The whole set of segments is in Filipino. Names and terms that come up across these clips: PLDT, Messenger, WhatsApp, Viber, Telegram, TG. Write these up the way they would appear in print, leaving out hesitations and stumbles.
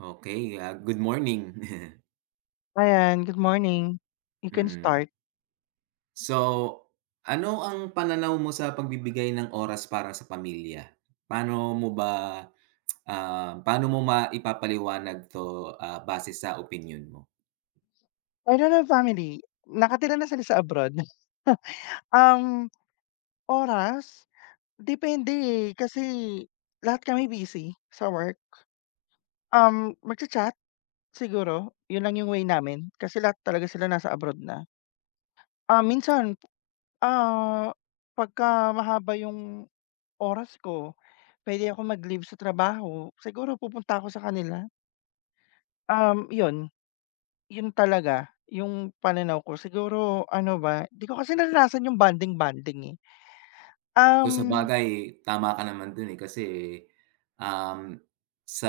Okay, good morning. Ayan, good morning. You can Mm. start. So, ano ang pananaw mo sa pagbibigay ng oras para sa pamilya? Paano mo ba, paano mo maipapaliwanag 'to, base sa opinion mo? Paano ng family? Nakatira na sila sa abroad? Um, Oras? Depende, eh, kasi lahat kami busy sa work. Magcha-chat siguro, 'yun lang 'yung way namin kasi lahat talaga sila nasa abroad na. Ah, minsan, ah, pagka mahaba 'yung oras ko, pwede akong mag-leave sa trabaho, siguro pupunta ako sa kanila. 'Yun. Yun talaga, yung pananaw ko siguro ano ba, di ko kasi naranasan yung bonding-bonding, eh. Kung Um, sabagay tama ka naman dun, eh, kasi, um, sa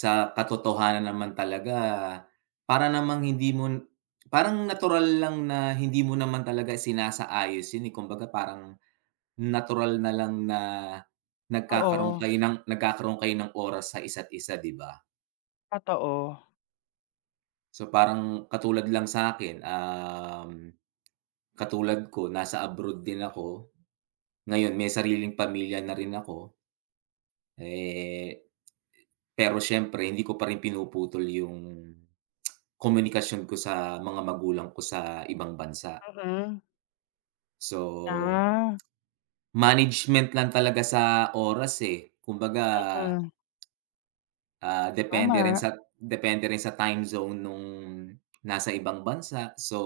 sa katotohanan naman talaga para namang hindi mo parang natural lang na hindi mo naman talaga sinasaayos yun, eh. Kumbaga parang natural na lang na nagkakaroon Oo, kayo ng nagkakaroon kayo ng oras sa isa't isa, 'di ba? totoo. So, parang katulad lang sa'kin, katulad ko nasa abroad din ako, ngayon may sariling pamilya na rin ako, eh, pero siyempre hindi ko pa rin pinuputol yung komunikasyon ko sa mga magulang ko sa ibang bansa. Mm. So, Ah, management lang talaga sa oras, eh. Kumbaga, mm. Depende rin Tama, sa depende rin sa time zone nung nasa ibang bansa. So,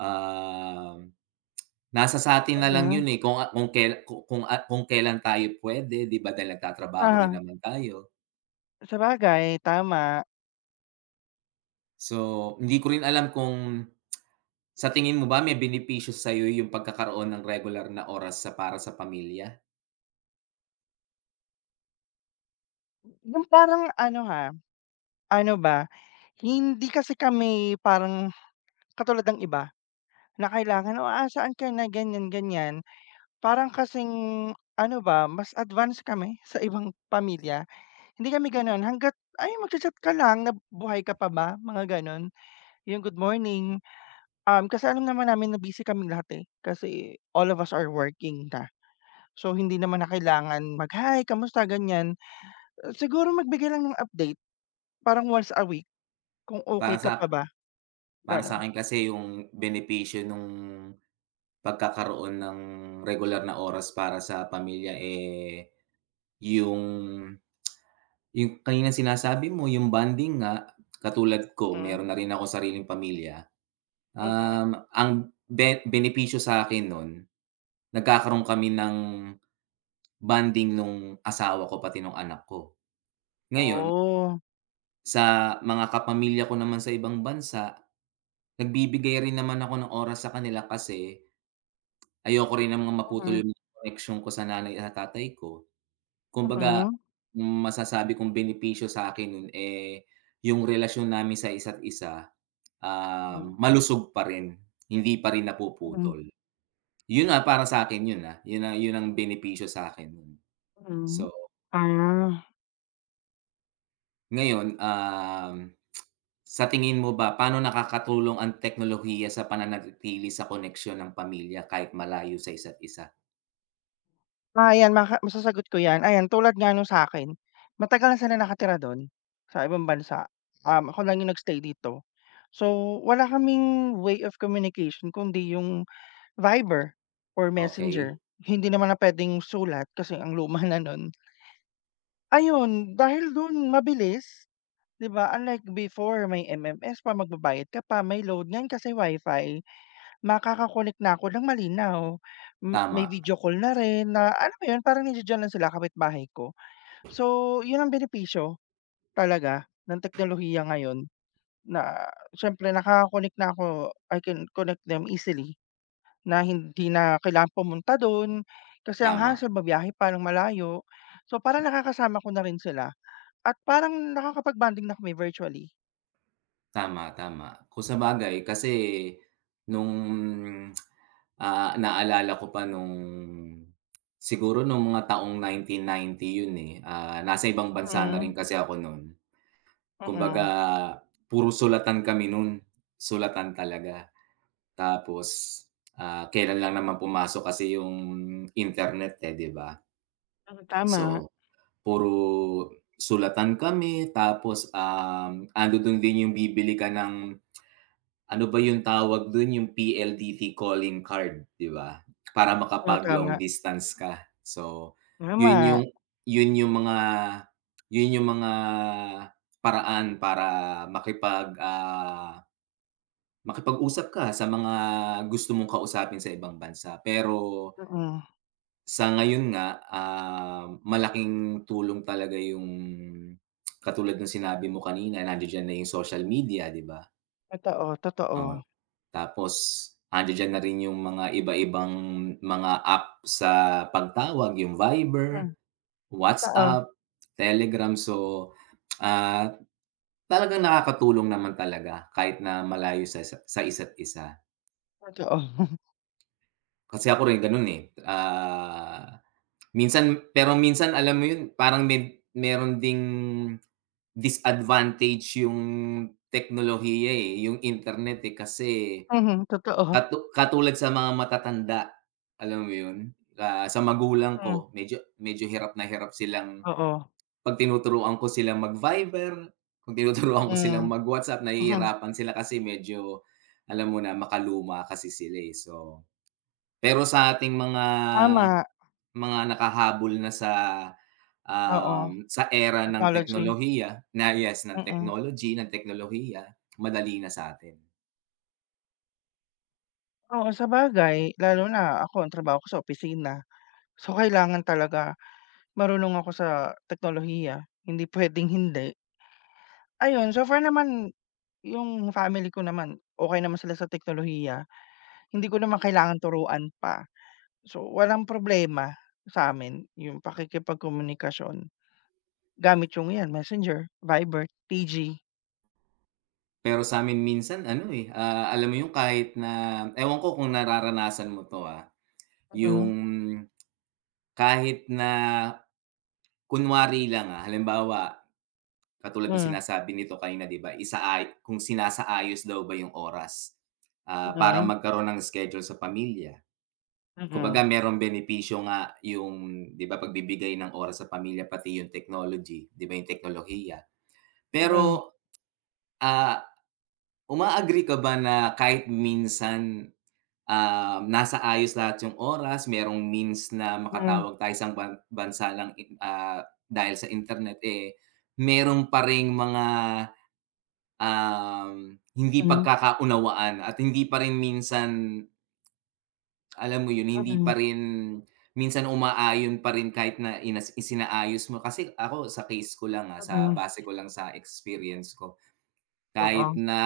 um, nasa sa'tin na lang mm. 'yun, eh, kung a kung kela ku kung at kung kelan tayo puwede, 'di ba, dahil nagtatrabaho rin Ah, naman tayo. sabagay tama. So, hindi ko rin alam kung sa tingin mo ba may benepisyo sa'yo yung pagkakaroon ng regular na oras para sa pamilya? Yung parang ano, ha, ano ba, hindi kasi kami parang katulad ng iba na kailangan, "O, aasaan ka na?" ganyan, ganyan. Parang kasing ano ba, mas advanced kami sa ibang pamilya. Hindi kami gano'n hangga't, "Ay magcha-chat ka lang, nab buhay ka pa ba?" Mga gano'n. Yung good morning, kasi alam naman namin na busy kaming lahat, eh, kasi all of us are working na. So, hindi naman na kailangan mag-hi, kamusta, ganyan. Siguro magbigay lang ng update parang once a week kung okey Para ka pa sa ba, para gano'n. sa'kin kasi yung benepisyo nung pagkakaroon ng regular na oras para sa pamilya, eh, yung yung kaninang sinasabi mo, yung bonding nga, katulad ko Mm, meron na rin akong sariling pamilya. mm. Ang benepisyo sa akin nun, nagkakaroon kami ng bonding nung asawa ko pati nung anak ko. Ngayon, Oh, sa mga kapamilya ko naman sa ibang bansa, nagbibigay rin naman ako ng oras sa kanila kasi ayoko rin namang maputol mm, yung connection ko sa nanay at tatay ko. Kumbaga, mm, masasabi kong benepisyo sa akin nun, eh, yung relasyon namin sa isa't isa, mm, malusog pa rin, hindi pa rin mm, napuputol. Yun nga para sa akin yun, yun ang benepisyo sa akin nun. mm. So, Ah. ngayon, sa tingin mo ba paano nakakatulong ang teknolohiya sa pananatili sa koneksyon ng pamilya kahit malayo sa isa't isa? Ah, ayan maka masasagot ko 'yan. Ayan, tulad nga nung sa'kin, matagal na sila nakatira do'n sa ibang bansa. Ako lang yung nag-stay dito. So, wala kaming way of communication kundi yung Viber or Okay, Messenger. Hindi naman na puwedeng sulat kasi ang luma na no'n. Ayun, dahil do'n mabilis, 'di ba, unlike before may MMS pa, magbabayad ka pa, may load, ngayon kasi Wi-Fi. Makaka-connect na ako ng malinaw. May tama, video call na rin na alam mo yun parang nandiya-diyan lang sila kapitbahay ko. So yun ang benepisyo talaga ng teknolohiya ngayon na siyempre nakaka-connect na ako, I can connect them easily na hindi na kailangan pumunta dun kasi ang tama. hassle babiyahe pa ng malayo. So parang nakakasama ko na rin sila at parang nakakapag-bonding na kami virtually. Tama, tama. Kung sa bagay kasi nung, naalala ko pa nung siguro nung mga taong 1990 yun, eh. Nasa ibang bansa na Mm, rin kasi ako nun. Kumbaga mm. puro sulatan kami nun, sulatan talaga. Tapos, kelan lang naman pumasok kasi yung internet, eh, 'di ba? Mm. So, Tama, puro sulatan kami tapos, andudun din yung bibili ka ng. Ano ba yung tawag dun, yung PLDT calling card, 'di ba? Para oo, makapag-long tama, distance ka. So, yun tama, yung yun yung mga yun yung mga paraan para makipag, ah, makipag-usap ka sa mga gusto mong kausapin sa ibang bansa. Pero mm. sa ngayon nga, malaking tulong talaga yung katulad ng sinabi mo kanina, nandidiyan na yung social media, 'di ba? Totoo, totoo. Oo. Tapos andidiyan na rin yung mga iba-ibang mga app sa pagtawag, yung Hmm, Viber, totoo, WhatsApp, Telegram. So, ah, talagang nakakatulong naman talaga kahit na malayo sa isa't isa. totoo. Kasi ako rin gano'n, eh, ah, minsan pero minsan alam mo yun parang meron ding disadvantage yung teknolohiya, eh, yung internet, eh, kasi Mhm, totoo. katulad sa mga matatanda, alam mo 'yun? Sa magulang Hmm, ko medyo medyo hirap na hirap silang oo. 'pag tinuturuan ko silang mag-Viber, kung tinuturuan ko Mm, silang mag-WhatsApp mhm, nahihirapan sila kasi medyo alam mo na makaluma kasi sila, eh, so pero sa ating mga tama, mga nakahabol na sa, oo, sa era ng technology, teknolohiya na yes, ng mm. technology, ng teknolohiya, madali na sa'tin. Oo, sabagay lalo na ako ang trabaho ko sa opisina. So, kailangan talaga marunong ako sa teknolohiya, hindi puwedeng hindi. Ayun, so far naman yung family ko naman, okey naman sila sa teknolohiya, hindi ko naman kailangan turuan pa. So, walang problema sa'min yung pakikipagkomunikasyon. Gamit yung 'yan Messenger, Viber, TG. Pero sa'min minsan ano, eh, alam mo yung kahit na ewan ko kung nararanasan mo 'to, yung Mm, kahit na kunwari lang, halimbawa katulad ng hmm, sinasabi nito kanina 'di ba, isaay kung sinasaayos daw ba yung oras, para mm, magkaroon ng schedule sa pamilya. mm, Kumbaga merong benepisyo nga yung 'di ba, pagbibigay ng oras sa pamilya pati yung technology, 'di ba, yung teknolohiya. mm, Pero, ah, uma-agree ka ba na kahit minsan nasa ayos lahat yung oras, merong means na mm, makatawag tayo sa bansa lang in dahil sa internet, eh, merong pa ring mga, hindi mm, pagkakaunawaan at hindi pa rin minsan, alam mo yun, hindi mm, pa rin minsan umaayon pa rin kahit na isinaayos mo. Kasi ako sa case ko lang, sa mm, base ko lang sa experience ko, oo, kahit na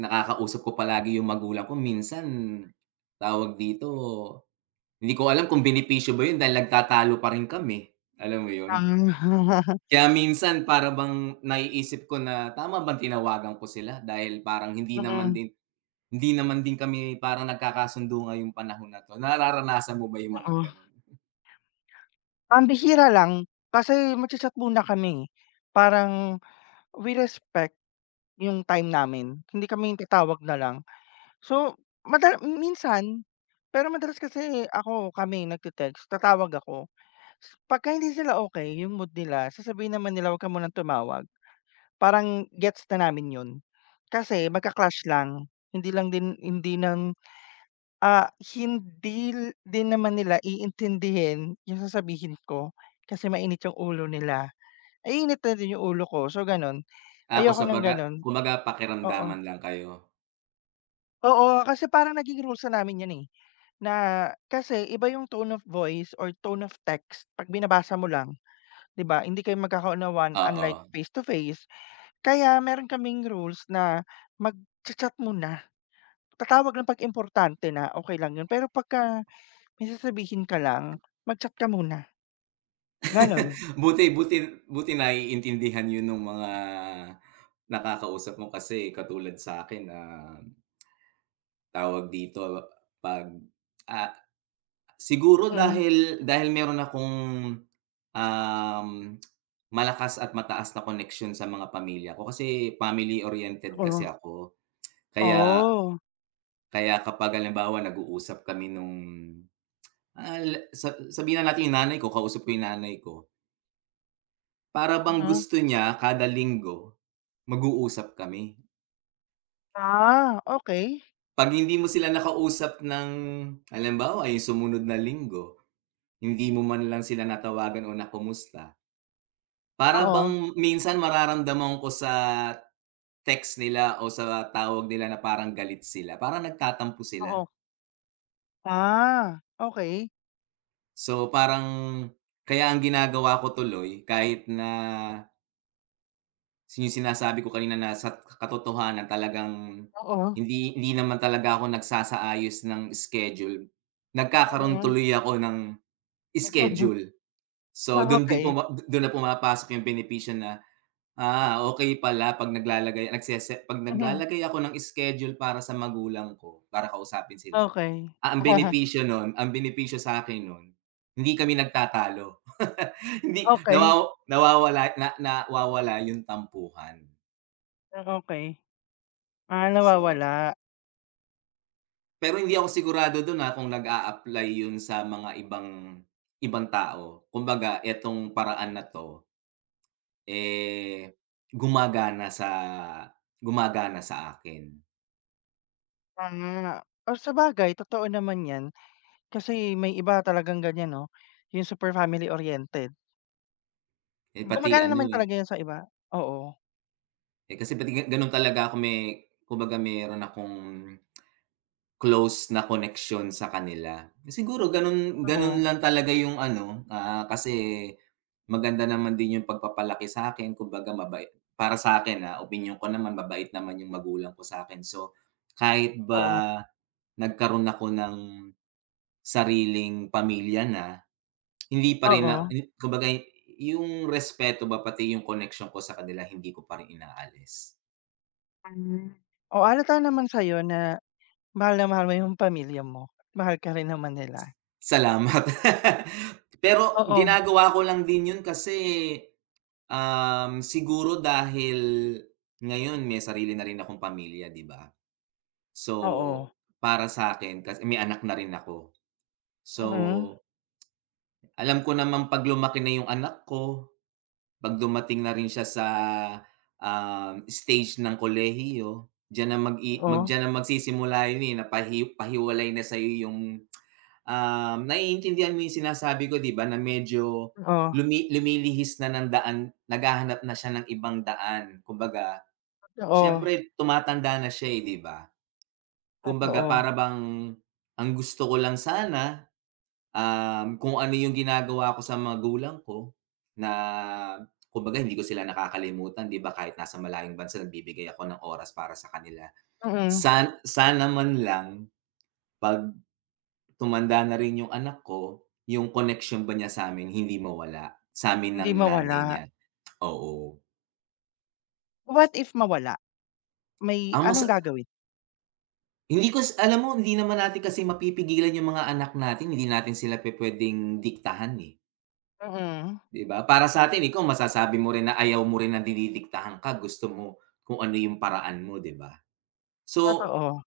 nakakausap ko palagi yung magulang ko minsan, tawag dito, hindi ko alam kung benepisyo ba yun dahil nagtatalo pa rin kami, alam mo yun? um, Kaya minsan para bang naiisip ko na tama bang tinawagan ko sila dahil parang hindi naman mm, din hindi naman din kami parang nagkakasundo ngayong panahon na 'to. Nararanasan mo ba yung mga oo. gano'n? Ang bihira lang kasi magcha-chat muna kami, eh. Parang we respect yung time namin, hindi kami yung tatawag na lang. So, madala minsan, pero madalas kasi ako kami nagte-text, tatawag ako. Pagka hindi sila okey yung mood nila, sasabihin naman nila, "Wag ka munang tumawag." Parang gets na namin 'yun. Kasi magka-clash lang, hindi lang din hindi ng ah, hindi din naman nila iintindihin yung sasabihin ko kasi mainit yung ulo nila. Ay init na din yung ulo ko, so gano'n. Ako Ayoko ng gano'n, kumbaga oo. pakiramdaman lang kayo, Oo, kasi parang naging rules na namin 'yun, eh, na kasi iba yung tone of voice or tone of text 'pag binabasa mo lang, 'di ba? Hindi kayo magkakaunawaan unlike oo. face to face. Kaya meron kaming rules na mag chat muna. Tatawag lang 'pag importante na, okey lang 'yun. Pero pagka may sasabihin ka lang, mag-chat ka muna, gano'n. Buti buti buti naiintindihan yun nung mga nakakausap mo kasi katulad sa'kin na tawag dito 'pag, ah siguro Mm, dahil dahil meron akong, um, malakas at mataas na connection sa mga pamilya ko kasi family oriented oo. kasi ako. Kaya Oh, kaya kapag halimbawa nag-uusap kami nung, la sa sabihin na natin yung nanay ko, kausap ko yung nanay ko. Para bang mhm. gusto niya kada linggo mag-uusap kami. Ah, okey. 'Pag hindi mo sila nakausap ng halimbawa yung sumunod na linggo, hindi mo man lang sila natawagan o nakumusta, para bang Oo, minsan mararamdaman ko sa text nila o sa tawag nila na parang galit sila, parang nagtatampo sila. oo. Ah, okey. So, parang kaya ang ginagawa ko tuloy kahit na yung sinasabi ko kanina na sa katotohanan talagang Oo, hindi hindi naman talaga ako nagsasaayos ng schedule, nagkakaroon mm. tuloy ako ng schedule. So, Ah, dun din okey. puma dun na pumapasok yung benepisyo na, okey pala 'pag naglalagay nagsese 'pag Mhm, naglalagay ako ng schedule para sa magulang ko, para kausapin sila, okey. Ang benepisyo sa'kin nun, hindi kami nagtatalo. Hindi Okey, nawawala yung tampuhan. ah, okey. Ah, So, nawawala. pero hindi ako sigurado dun, kung nag-a-apply yun sa mga ibang ibang tao. Kumbaga etong paraan na 'to, eh, gumagana sa gumagana sa akin. Ah, o sabagay totoo naman 'yan. Kasi may iba talagang ganiyan 'no, yung super family oriented. Eh, pati Gumagana naman ano, eh talaga 'yun sa iba. Oo, Eh, kasi pati gano'n talaga ako may kumbaga meron akong close na connection sa kanila. Siguro gano'n gano'n oo, lang talaga yung ano, kasi maganda naman din yung pagpapalaki sa akin kumbaga mabait para sa akin opinyon ko naman mabait naman yung magulang ko sa akin. So, kahit oo, ba nagkaroon ako ng sariling pamilya na, hindi pa rin na oo. kumbaga yung respeto ba pati yung connection ko sa kanila hindi ko pa rin inaalis. Hmm. Oh, halata naman sa'yo na mahal mo 'yung pamilya mo. Mahal ka rin naman nila. Salamat. Pero Oo, ginagawa ko lang din 'yun kasi, siguro dahil ngayon may sarili na rin akong pamilya, 'di ba? So, oo, para sa akin kasi may anak na rin ako. So, mm, alam ko naman 'pag lumaki na 'yung anak ko, 'pag dumating na rin siya sa, stage ng kolehiyo, oo, diyan na magsisimula 'yun, eh, na pahiwalay na sa 'yung. Naiintindihan mo yung sinasabi ko 'di ba na medyo oo, lumilihis na ng daan, naghahanap na siya ng ibang daan. Kumbaga, totoo, siyempre tumatanda na siya, eh, 'di ba? Kumbaga totoo, para bang, ang gusto ko lang sana, kung ano yung ginagawa ko sa magulang ko na kumbaga hindi ko sila nakakalimutan 'di ba kahit nasa malayong bansa nagbibigay ako ng oras para sa kanila. mm, Sana man lang 'pag tumanda na rin yung anak ko, yung connection ba niya sa'min hindi mawala, sa'min hindi ng nanay mawala. niya, oo. What if mawala, may Ang anong masa gagawin? hindi ko s alam mo hindi naman natin kasi mapipigilan yung mga anak natin, hindi natin sila pupuwedeng diktahan, eh, Mm, 'di ba? Para sa'tin ikaw masasabi mo rin na ayaw mo rin na dinidiktahan ka, gusto mo kung ano yung paraan mo, 'di ba? So, totoo,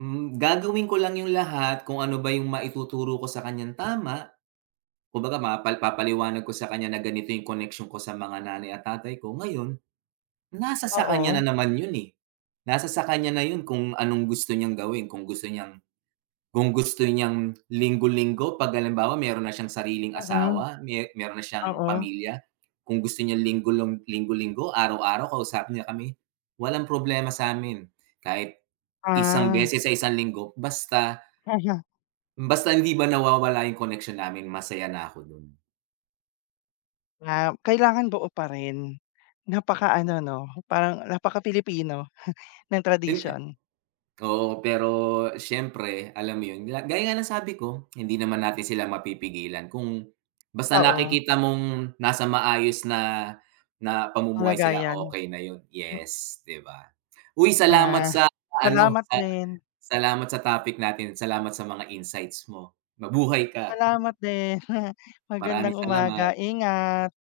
gagawin ko lang yung lahat kung ano ba yung maituturo ko sa kaniyang tama, kumbaga papaliwanag ko sa kaniya na ganito yung connection ko sa mga nanay at tatay ko. Ngayon, nasa sa kanya oo, na naman yun, eh. Nasa sa kanya na yun kung anong gusto niyang gawin, kung gusto niyang linggo-linggo 'pag halimbawa meron na siyang sariling mm, asawa, meron na siyang oo, pamilya, kung gusto niya linggo-linggo, araw-araw kausapin niya kami, walang problema sa amin. Kahit isang ah, beses sa isang linggo, basta basta hindi ba nawawala yung connection namin masaya na ako dun. ah, kailangan buo pa rin. Napakaano 'no, parang napaka-Pilipino. Ng Yun. tradisyon, Oo, pero siyempre alam mo 'yun, gaya nga ng sabi ko, hindi naman natin sila mapipigilan kung basta totoo, nakikita mong nasa maayos na na pamumuhay sila, kalagayan. okay na 'yun. Yes, 'di ba? Uy, Ah, ano, salamat sa din, salamat sa topic natin, salamat sa mga insights mo. Mabuhay ka. salamat din. Maraming Magandang umaga, salamat. ingat.